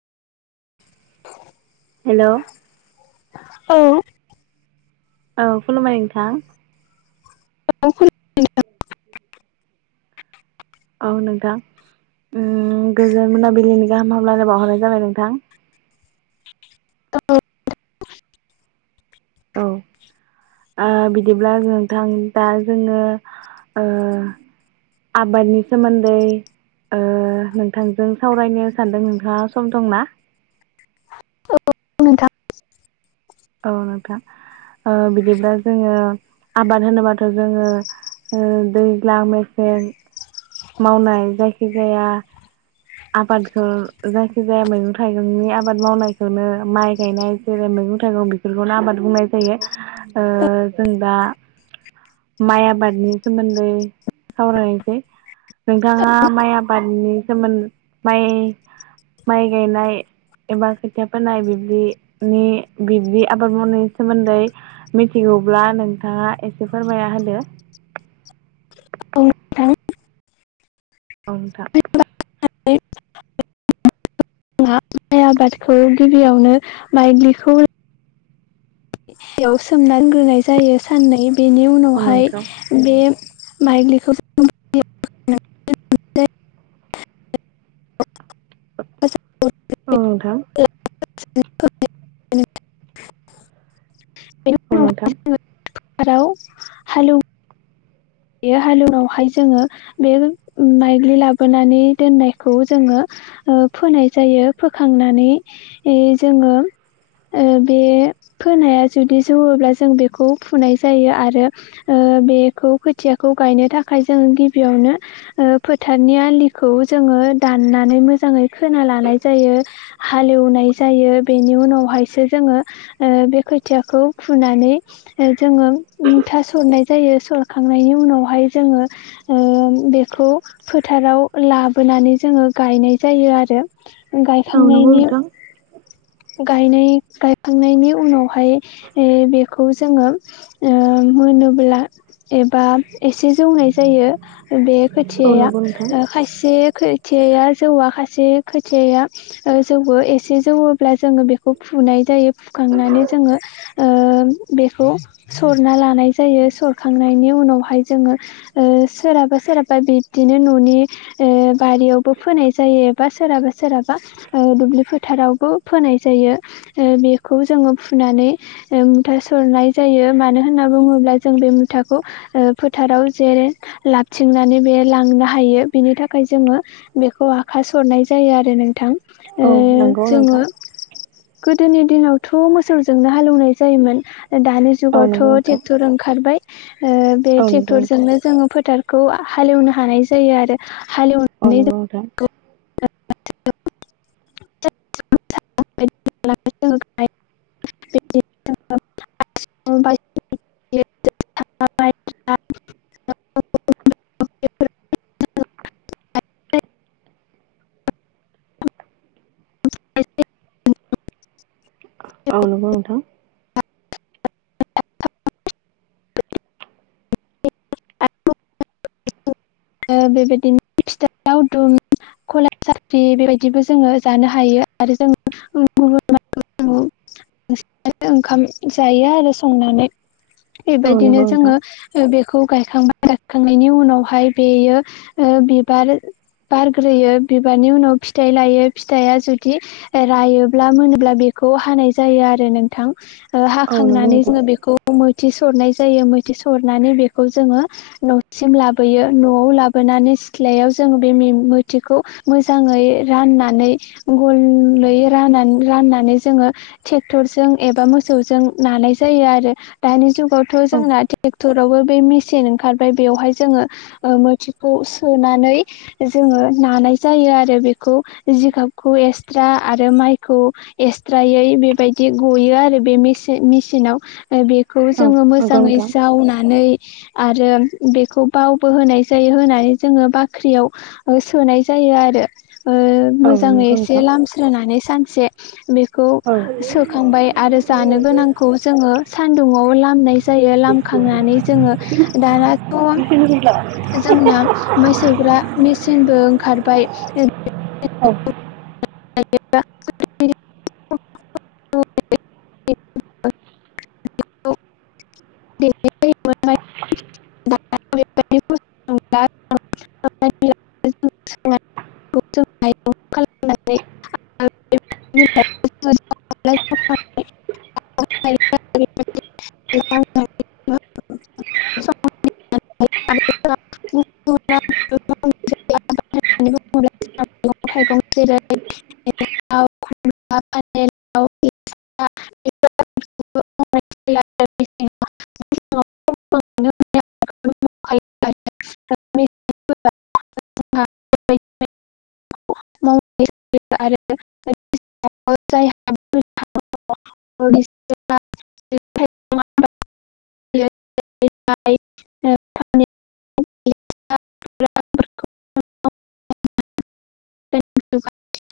[inaudible] हेल' औ औ खुलुमबाय नोंथां [unintelligible] औ नोंथां गोजोन मोनाबिलिनि गाहाम हामलायनाय बावहरनाय जाबाय नोंथां औ ओ बिदिब्ला नोंथां दा जोङो ओ आबादनि सोमोन्दै ओ नोंथांजों सावरायनो सानदों नोंथांआ सम दंना औ नोंथां औ नोंथां ओ बिदिब्ला जोङो आबाद होनोबाथ' जोङो ओ दैज्लां मेसें मावनाय जायखि जाया आबाखो जायखिजाया मैगं थाइगंनि आबाद मावनायखौनो माइ गायनाय जेरै मैगं थाइगं बे बेफोरखौनो आबाद बुंनाय जायो ओ जों दा माइ आबादनि सोमोनदै सावरायनोसै नोंथांआ माइ आबादनि सोमोन्दो माइ माइ गायनाय एबा खोथिआ फोनाय बिबदिनि बिब्दि आबाद मावनायनि सोमोन्दै मिथिगौब्ला नोंथांआ एसे फोरमायना होदो औ नोंथां जोंहा माइ आबादखौ गिबिआवनो मायज्लिखौ सायाव सोमना दोनग्रोनाय जायो साननै बेनि औ उनावहाय नोंथां ओ बे माइज्लिखौ ओ औ नोंथां [unintelligible] औ नोंथां थाराव हालौ बे हालौ नायावहाय जोङो बे ओ माइग्लि लाबोनानै दोननायखौ जोङो ओ फोनाय जायो फोखांनानै जोङो ओ बे फोनाया जुदि जौवोब्ला जों बेखौ फुनाय जायो आरो ओ बेखौ खोथिआखौ गायनो थाखाय जों गिबिआवनो ओ फोथारनि आलिखौ जोङो दाननानै मोजाङै खोना लानाय जायो हाल एवनाय जायो बेनि उनावहायसो जोङो ओ बे खोथिआखौ फुनानै जोङो मुथा सरनाय जायो सर खांनायनि उनावहाय जोङो ओ बेखौ फोथाराव लाबोनानै जोंङो गायनाय जायो आरो ओ औ नोंथां औ नंगौ गायखांनायनि नोंथां गायनाय गायखांनायनि उनावहाय ओ बेखौ जोंङो ओ होनोब्ला एबा एसे जौनाय जायो बे औ खोथियाआ नंगौ नोंथां खायसे खो खोथियाआ जौआ खायसे खोथियाआ ओ जौवो एसे जौवोब्ला जोंङो बेखौ फुनाय जायो फुखांनानै जोंङो ओ बेखौ सरना लानाय जायो सरखांनायनि उनावहाय जोंङो ओ सोरहाबा सोरहाबा बिदिनो न'नि ओ बारिआवबो फोनाय जायो बा सोरहाबा सोरहाबा ओ दुब्लि फोथारावबो फोनाय जायो ओ बेखौ जोंङो फुनानै ओ‌ मुथा सरनाय जायो मानो होनना बुंङोब्ला जों बे फोथाखौ ओ‌ फोथाराव जेरै लाबथिंनानै बे लांनो हायो बिनि थाखाय जोंङो बेखौ आखााइ सरनाय जायो आरो नोंथां औ नंगौ नोंथां जोंङो। गोदोनि दिनावथ' मोसौजोंनो हालेवनाय जायोमोन दानि औ जुगावथ' नंगौ नोंथां ट्रेक्टर ओंखारबाय बे औ नंगौ नोंथां ट्रेक्टरजोंनो जोंङो फोथार हालेवनो हानाय जायो आरो हालवनो नोगाव दा [unintelligible] [unintelligible] [inaudible] [unintelligible] औ नंगौ आरो बेबायदिनो फिथा [unintelligible] दावदुम कला सारि बेबायदिबो जोंङो जानो हायो आरो जों गुबुन बांसिनानो ओंखाम जायो आरो संनानै। बे औ बायदिनो नंगौ नोंथां जोंङो बेखौ गायखांबाय थांनायनि उनाव हाय बेयो बिबार बारग्रोयो बिबारनि उनाव फिथाइ लायो फिथाइया जुदि रायोब्ला मोनोब्ला बेखौ हानाय जायो आरो नोंथां। हाखांनानै जोंङो बेखौ मैथि सरनाय जायो मैथि सरनानै बेखौ जोंङो ओ सिम लाबोयो न'आव लाबोनानै सिथ्लायाव जोंङो बे मोथिखौ मोजाङै राननानै गुबुङै रान राननानै जोंङो ट्रेक्टरजों एबा मोसौजों नानाय जायो आरो दानि जुगाव थ' औ नंगौ नोंथां औ जोंना ट्रेक्टरावबो बे मेसिन ओंखारबाय बेवहाय जोंङो। मोथिखौ सुनानै जोंङो नानाय जायो आरो बेखौ जिगाबखौ एक्सट्रा आरो माइखौ। एक्सट्रायै बेबायदि गायो आरो बेन मेसिनाव बे खौ जोंङो नंगौ मोजाङै नोंथां जावनानै आरो। बेखौ बावबो होनाय जायो होनानै जोंङो बाख्रियाव सोनाय जायो आरो। औ नंगौ नोंथां मानै ससे औ खांबाय आरो जानो गोनांखौ जोंङो। सान्दुंङाव लामनाय जायो लामखांनानै जोंङो रानबा जोंना माय सौग्रा मेचिनबो ओंखारबाय औ। [unintelligible] [unintelligible] [inaudible] [inaudible] [unintelligible] [unintelligible] [unintelligible] [unintelligible] [unintelligible] मैगं थाइगं जेरै [unintelligible] लेस्रा बेफोरखौ मावनाय जायो आरो मेसेङाव जोङो [unintelligible] आरो मेसेंफोरा जोंहा [unintelligible] [unintelligible] जायहा